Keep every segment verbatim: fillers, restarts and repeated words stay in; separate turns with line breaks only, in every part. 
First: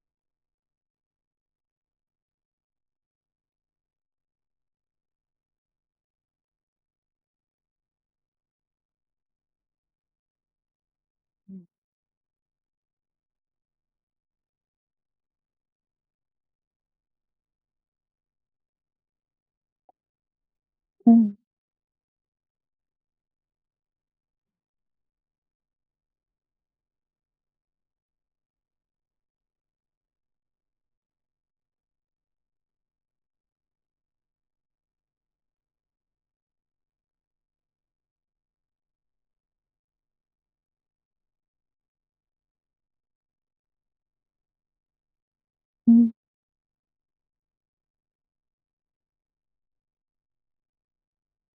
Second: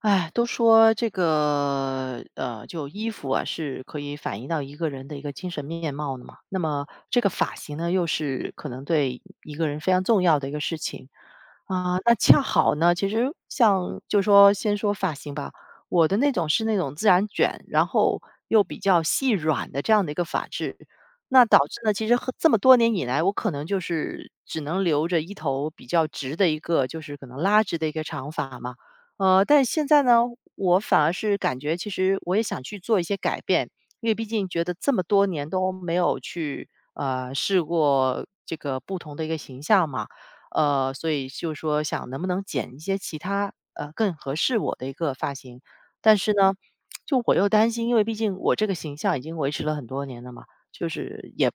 哎，都说这个呃，就衣服啊是可以反映到一个人的一个精神面貌的嘛。那么这个发型呢，又是可能对一个人非常重要的一个事情
嗯
啊。那恰好呢，其实像就说先说发型吧，我的那种是那种自然卷，然后又比较细软的这样的一个发质，
嗯
那导致呢，其实和这么多年以来，我可能就是只能留着一头比较直的一个，就是可能拉直的一个长发嘛。呃，但现在呢，我反而是感觉其实我也想去做一些改变，因为毕竟觉得这么多年都没有去呃试过这个不同的一个形象嘛，呃，所以就是说想能不能剪一些其他呃更合适我的一个发型，
嗯，
但是呢，就我又担心，因为毕竟我这个形象已经维持了很多年了嘛，就是也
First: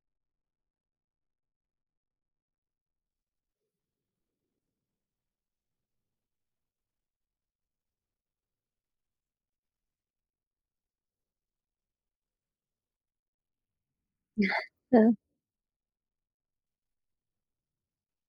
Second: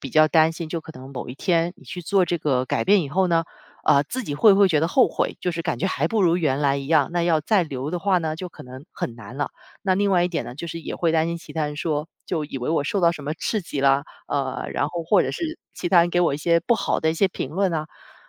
比较担心，就可能某一天你去做这个改变以后呢。呃，自己会不会觉得后悔？就是感觉还不如原来一样，那要再留的话呢，就可能很难了。那另外一点呢，就是也会担心其他人说，就以为我受到什么刺激啦，呃，然后
对，
或者是其他人给我一些不好的一些评论啊，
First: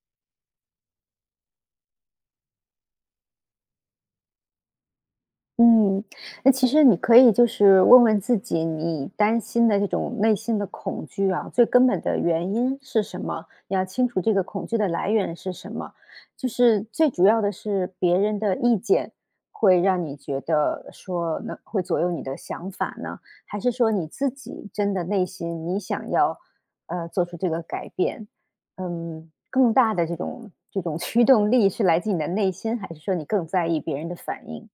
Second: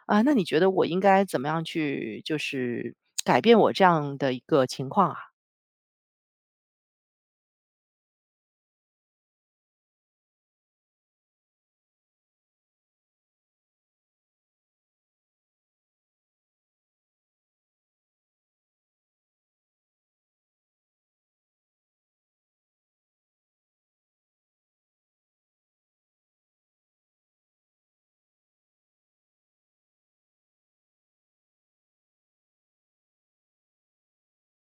啊，那你觉得我应该怎么样去，就是改变我这样的一个情况啊？
嗯，那其实你可以就是问问自己，你担心的这种内心的恐惧啊，最根本的原因是什么？你要清楚这个恐惧的来源是什么。就是最主要的是别人的意见会让你觉得说能会左右你的想法呢，还是说你自己真的内心你想要呃做出这个改变？嗯，更大的这种这种驱动力是来自你的内心，还是说你更在意别人的反应？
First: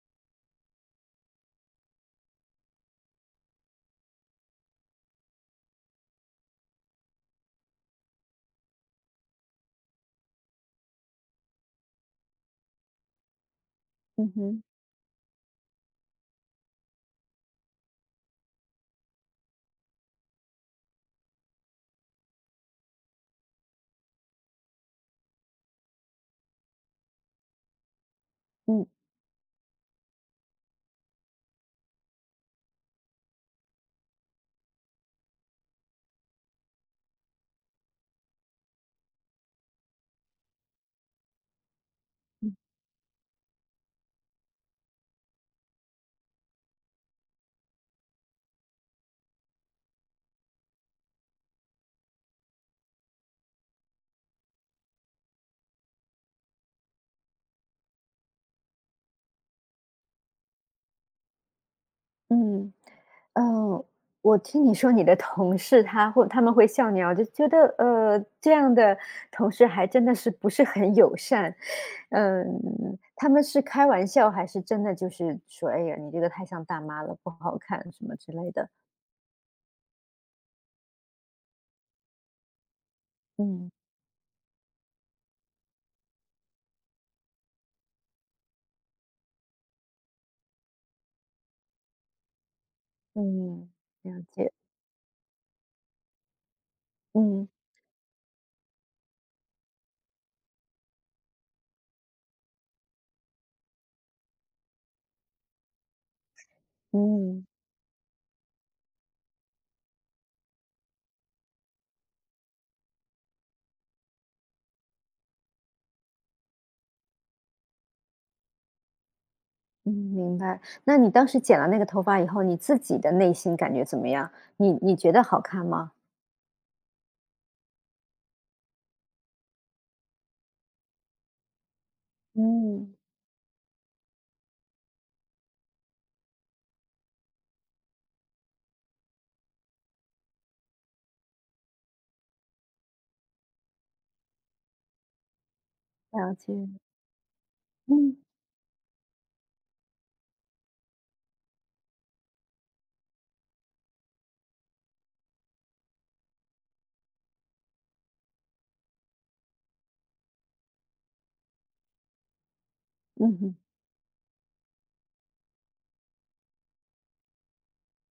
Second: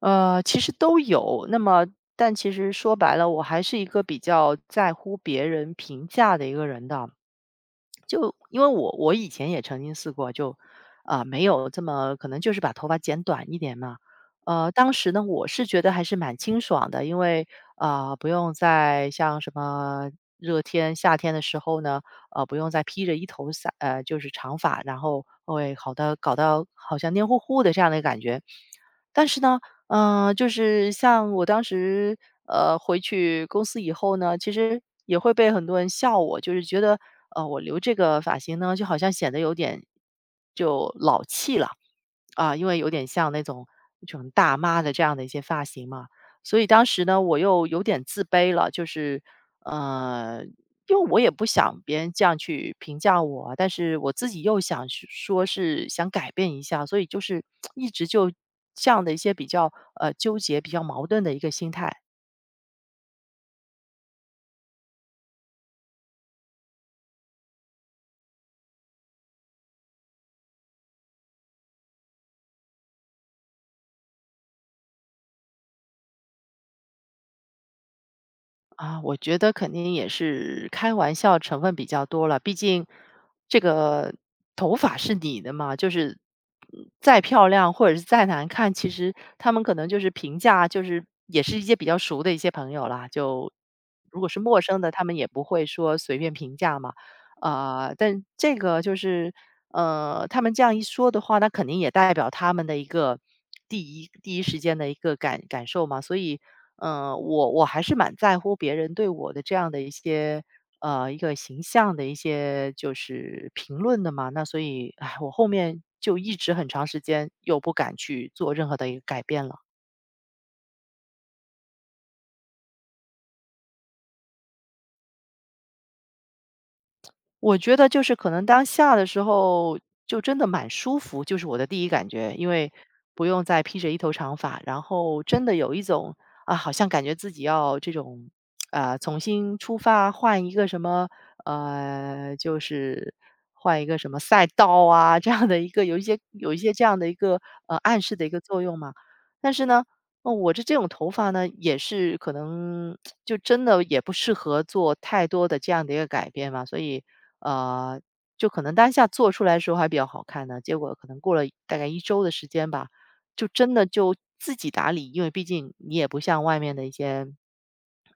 呃，其实都有。那么，但其实说白了，我还是一个比较在乎别人评价的一个人的。就因为我我以前也曾经试过，就啊，没有这么可能就是把头发剪短一点嘛。
嗯哼。
呃，当时呢，我是觉得还是蛮清爽的，因为啊，不用再像什么热天、夏天的时候呢，呃，不用再披着一头散呃就是长发，然后会好的搞到好像黏糊糊的这样的感觉。
嗯
但是呢，嗯，呃就是像我当时，呃，回去公司以后呢，其实也会被很多人笑我，就是觉得，呃，我留这个发型呢，就好像显得有点就老气了。
嗯
啊，因为有点像那种那种大妈的这样的一些发型嘛，所以当时呢，我又有点自卑了，就是，呃，因为我也不想别人这样去评价我啊，但是我自己又想是说是想改变一下，所以就是一直就这样的一些比较呃纠结、比较矛盾的一个心态。
嗯，呃，我听你说你的同事他会他们会笑你啊，我就觉得呃，这样的同事还真的是不是很友善，嗯，他们是开玩笑还是真的就是说，哎呀，你这个太像大妈了，不好看什么之类的？
啊，我觉得肯定也是开玩笑成分比较多了，毕竟这
嗯
个头发是你的嘛，就是嗯再漂亮或者是再难看，其实他们可能就是评价，就是也是一些比较熟的一些朋友啦，就
嗯，了
如果是
解。
陌生的，他们也不会说随便评价嘛，
嗯
啊，但这个就是呃，他们这样一说的话，那肯定也代表他们的一个第一第一时间的一个感感受嘛，所以。嗯，
嗯
我我还是蛮在乎别人对我的这样的一些呃一个形象的一些就是评论的嘛。那所以，哎，我后面就一直很长时间又不敢去做任何的一个改变了。
嗯，明白。那你当时剪了那个头发以后，你自己的内心感觉怎么样？你你觉得好看吗？
我觉得就是可能当下的时候就真的蛮舒服，就是我的第一感觉，因为
嗯，
不用再披着一头长发，然后真的有一种啊，好像感觉自己要这种啊，重新出发，换一个什么呃，就是换一个什么赛道啊，这样的一个有一些
了
有
解。
一些这样的一个呃暗示
嗯
的一个作用嘛。但是呢，哦，我这这种头发呢，也是可能就真的也不适合做太多的这样的一个改变嘛，所以呃，就可能当下做出来的时候还比较好看呢，结果可能过了大概一周的时间吧，
嗯
就
嗯。
真的就自己打理，因为毕竟你也不像外面的一些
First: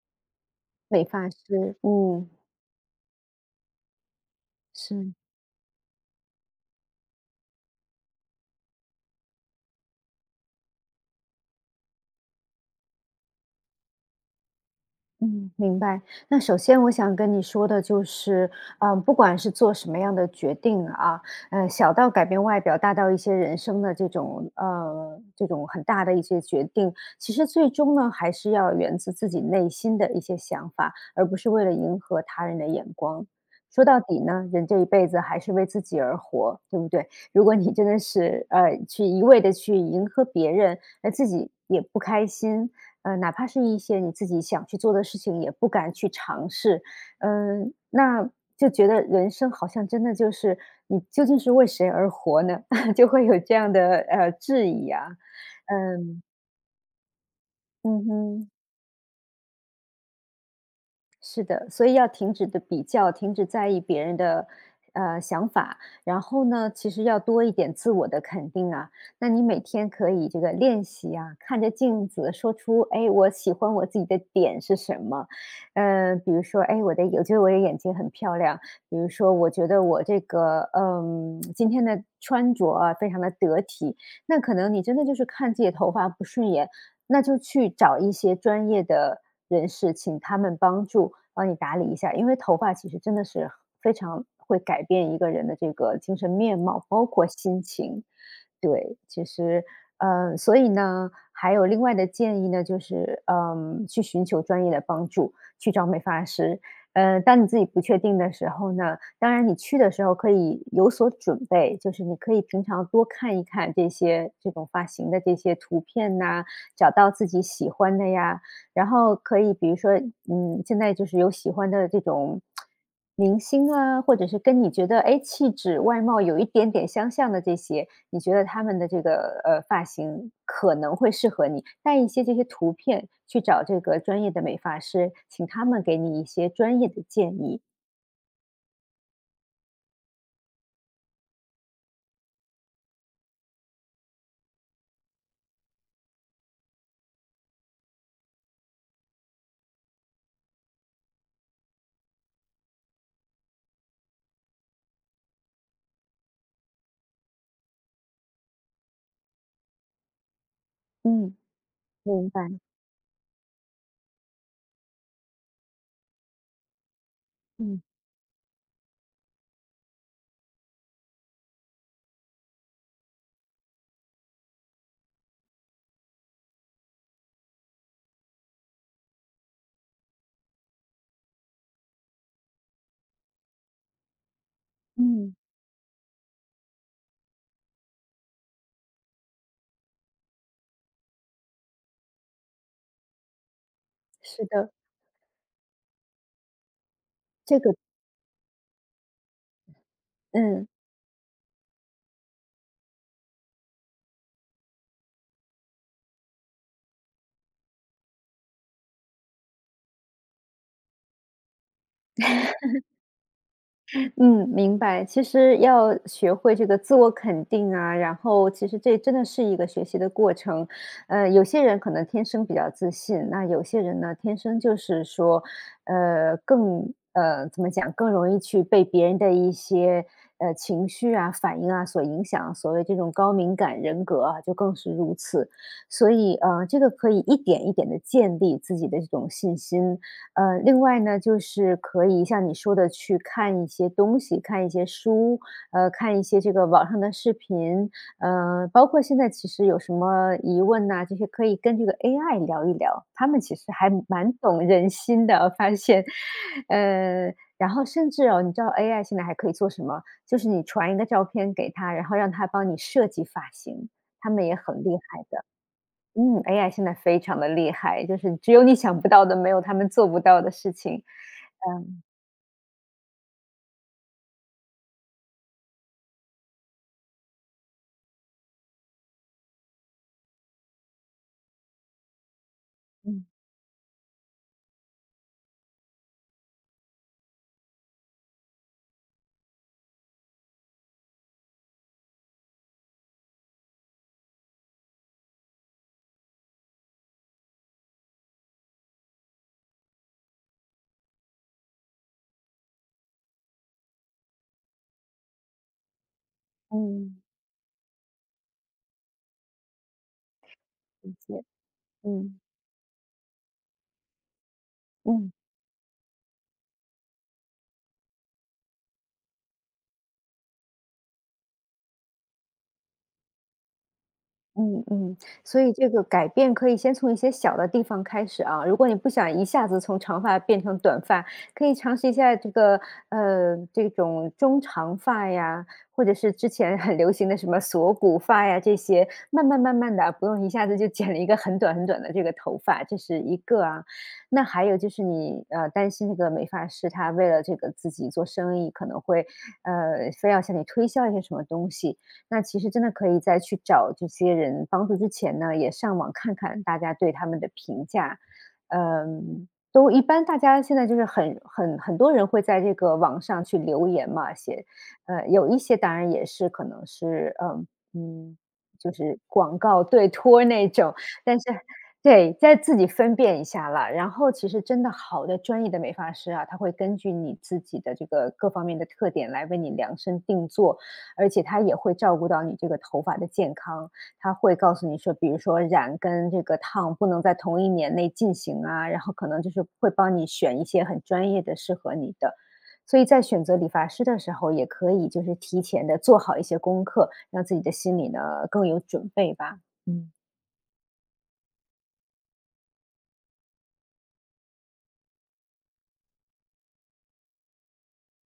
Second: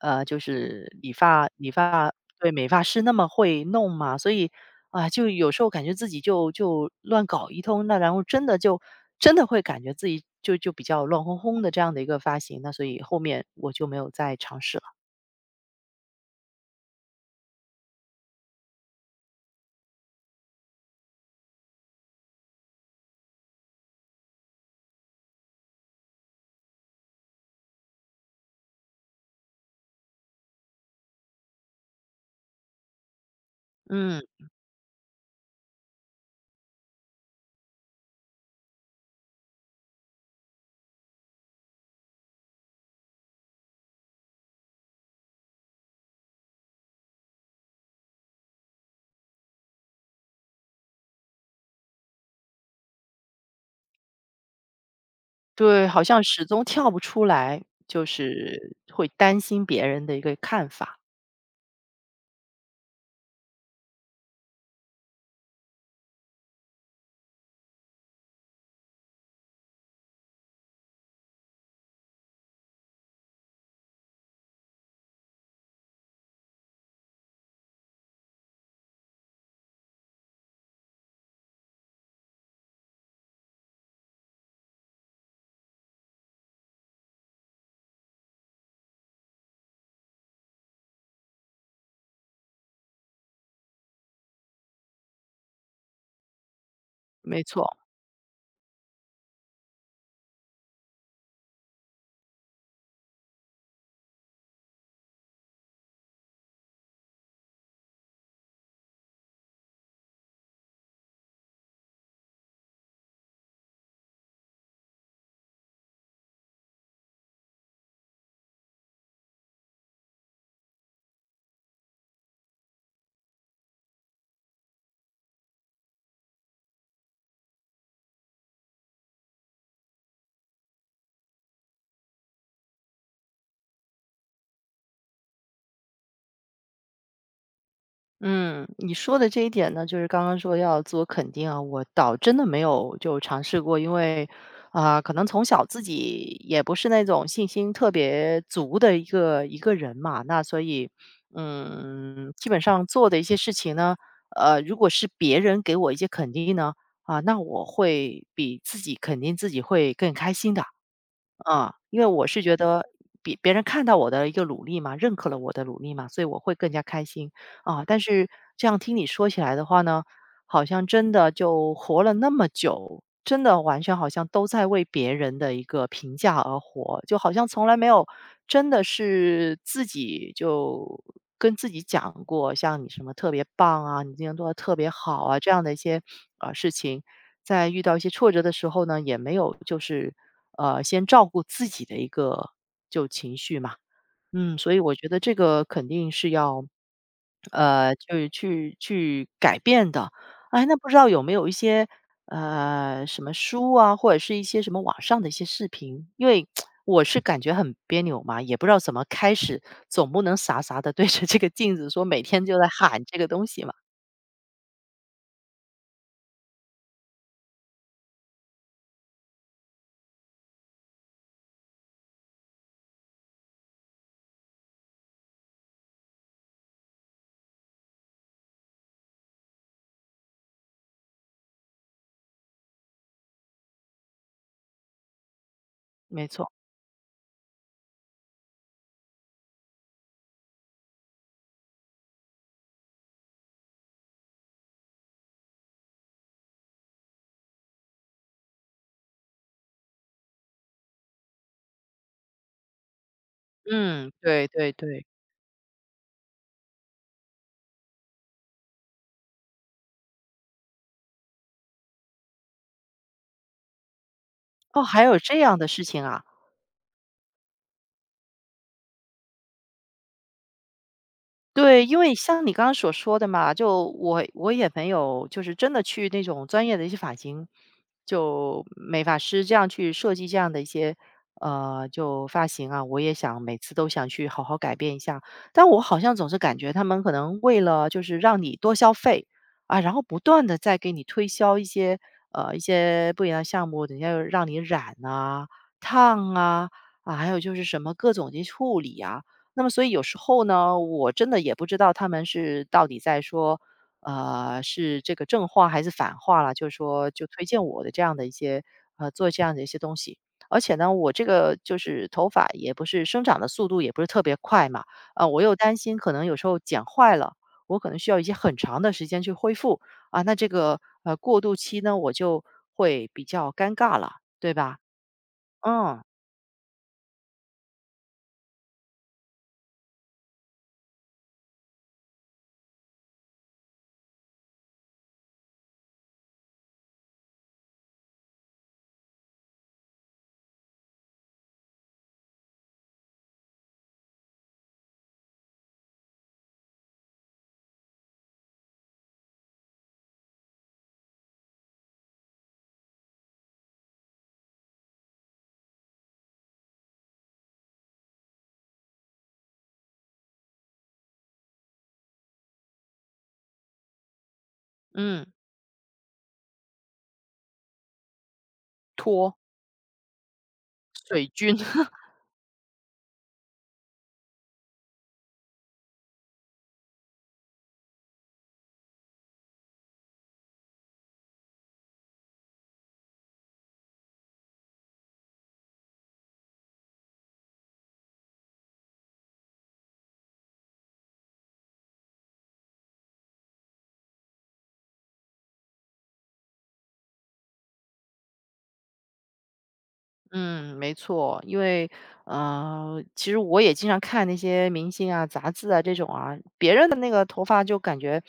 呃，就是
美
理
发
发理
师。
发
嗯，
对，美发师那么会弄嘛，所以，啊，
是，
就有时候感觉自己就就乱搞一通，那然后真的就真的会感觉自己就就比较乱哄哄的这样的一个发型，那所以后面我就没有再尝试了。
嗯，明白。那首先我想跟你说的就是，嗯，不管是做什么样的决定啊，呃，小到改变外表，大到一些人生的这种，呃，这种很大的一些决定，其实最终呢，还是要源自自己内心的一些想法，而不是为了迎合他人的眼光。说到底
嗯，
呢，人这一辈子还是为自己而活，对不对？如果你真的是呃去一味的去迎合别人，那自己也不开心，呃，哪怕是一些你自己想去做的事情，也不敢去尝试。嗯，那就觉得人生好像真的就是你究竟是为谁而活呢？就会有这样的呃质疑啊。
对，好像
嗯，
始终跳不出来，就
嗯哼。
是会担心别人的一个看法，
是的，所以要停止的比较，停止在意别人的呃想法，然后呢，其实要多一点自我的肯定啊。那你每天可以这个练习啊，看着镜子说出，哎，我喜欢我自己的点是什么？嗯、比如说，哎，我的我觉得我的眼睛很漂亮，比如说，我觉得我这个嗯今天的穿着啊非常的得体，那可能你真的就是看自己的头发不顺眼，那就去找一些专业的人士，请他们帮助帮你打理一下。因为头发其实真的是非常会改变一个人的这个精神面貌，包括
没
心
错。
情。对，其实，呃，所以呢，还有另外的建议呢，就是，嗯，去寻求专业的帮助，去找美发师。呃，当你自己不确定的时候呢，当然你去的时候可以有所准备，就是你可以平常多看一看这些这种发型的这些图片呐，找到自己喜欢的呀。然后可以比如说，嗯，现在就是有喜欢的这种明星啊，或者是跟你觉得，哎气质、外貌有一点点相像的这些，你觉得他们的这个，呃，发型可能会适合你。带一些这些图片去找这个专业的美发师，请他们给你一些专业的建议。
嗯，你说的这一点呢，就是刚刚说要自我肯定啊，我倒真的没有就尝试过，因为啊，可能从小自己也不是那种信心特别足的一个一个人嘛，那所以嗯，基本上做的一些事情呢，呃，如果是别人给我一些肯定呢，啊，那我会比自己肯定自己会更开心的。
嗯，
啊，因为我
明白。
是觉得别别人看到我的一个努力嘛，认可了我的努力嘛，所以我会更加开心。
嗯
啊，但是这样听你说起来的话呢，好像真的就活了那么久，真的完全好像都在为别人的一个评价而活，就好像从来没有真的是自己就跟自己讲过，像你什么特别棒啊，你今天做的特别好
嗯，
啊，这样的一些呃事情，在遇到一些挫折的时候呢，也没有就是呃先照顾自己的一个就情绪嘛，
是
嗯，
的，
所以我觉得这个肯定是要
这个
呃，就是去去改变的。哎，
嗯
那不知道有没有一些，呃，什么书啊，或者是一些什么网上的一些视频？因为 我是感觉很别扭嘛，也不知道怎么开始，总不能傻傻的对着这个镜子说每天就在喊这个东西嘛。
嗯，明白。其实要学会这个自我肯定啊，然后其实这真的是一个学习的过程。呃，有些人可能天生比较自信，那有些人呢，天生就是说，呃，更呃怎么讲，更容易去被别人的一些呃情绪啊、反应啊所影响。所谓这种高敏感人格啊，就更是如此。所
没
以
错，
呃，这个可以一点一点的建立自己的这种信心。呃，另外呢，就是可以像你说的去看一些东西，看一些书，呃，看一些这个网上的视频，呃，包括现在其实有什么疑问呐、这些可以跟这个 A I 聊一聊，他们其实还
嗯，
蛮
对
懂
对
人
对。
心的，发现，呃，然后甚至哦，你知道 A I 现在还可以做什么？就是你传一个照片给他，然后让他帮你设计发型，他们也
哦，
很厉
还有
害。
这样的事情啊？
嗯，A I 现在非常的厉害，就是只有你想不到的，没有他们做不到的事情。
对，因为像你刚刚所说的嘛，就我我也没有，就是真的去那种专业的一些发型，就美发师这样去设计这样的一些呃，就发型啊，我也
嗯，
想每次都想去好好改变一下，但我好像总是感觉他们可能为了就是让你多消费啊，然后不断的在给你推销一些呃一些不一样的项目，等一下又让你染啊、烫啊，啊，还有就是什么各种的处理啊。那么所以有时候呢，我真的也不知道他们是到底在说，呃，是这个正话还是反话了。就是说
嗯，
就推荐我的这样的一些，呃，做这样的一些东西。而且呢，我
理
这
解，
个就是头
嗯，
发也不是生长的速度也不是特别快嘛，啊，
嗯。
我又担心可能有时候剪坏了，我可能需要一些很长的时间去恢复，啊，那这个，呃，过渡期呢，我就会比较尴尬了，对吧？
嗯嗯，所以这个
嗯，
改变可以先从一些小的地方开始啊。如果你不想一下子从长发变成短发，可以尝试一下这个呃这种中长发呀，或者是之前很流行的什么锁骨发呀这些，慢慢慢慢的，不用一下子就剪了一个很短很短的这个头发，这是一个啊。那还有就是你呃担心那个美发师他为了这个自己做生意可能会呃非要向你推销一些什么东西，那其实真的可以在去找这些人帮助之前呢，也上网看看大家对他们的评价。嗯，都一般大家现在就是很很很多人会在这个网上去留言嘛，写，
嗯，
呃，有一些当然也是可能是，嗯嗯，就是
拖。
广告对托儿那种，但是对，再自己分辨一下啦。然后其实真的好的专业的美发师啊，他会根据你自己的这个各方面的特点来为你量身定做，而且它也会照顾到你这个头发的健康。它会告诉你说，比如说染跟这个烫不能在同一年内进行啊，然后可能就是会帮你选一些很专业的适合你的。所以在选择理发师的时候，也可以就是提前的做好一些功课，让自己的心里呢更有准备吧。嗯，
嗯，没错，因为，呃，其实我也经常看那些明星啊、杂志啊这种啊，别人的那个头发就感觉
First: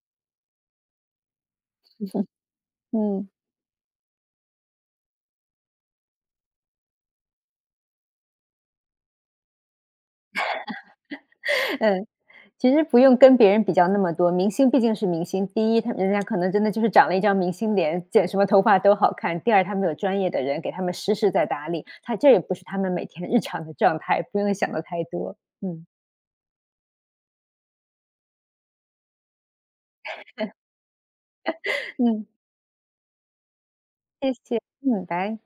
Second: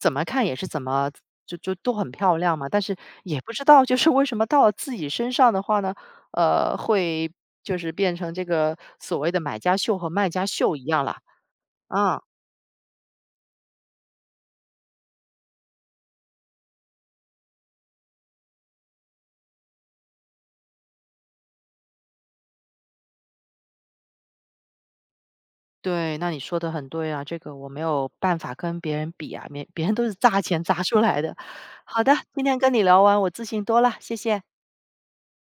怎么看也是怎么就就都很漂亮嘛，但是
嗯，
也不知道就是为什么到了自己身上的话呢，呃，会就是变成这个所谓的买家秀和卖家秀一样了。
嗯。
啊，
其实不用跟别人比较那么多，明星毕竟是明星。第一，他人家可能真的就是长了一张明星脸，剪什么头发都好看；第二，他们有专业的人给他们实时在打理，他这也不是他们每天日常的状态，不用想的太多。嗯，
对，那你说的很对啊，这个我没有办法跟别人比啊，别别人都是砸钱砸出来的。好的，
嗯，
今天跟你聊完，我自信多了，谢
谢
谢。
谢，嗯，拜。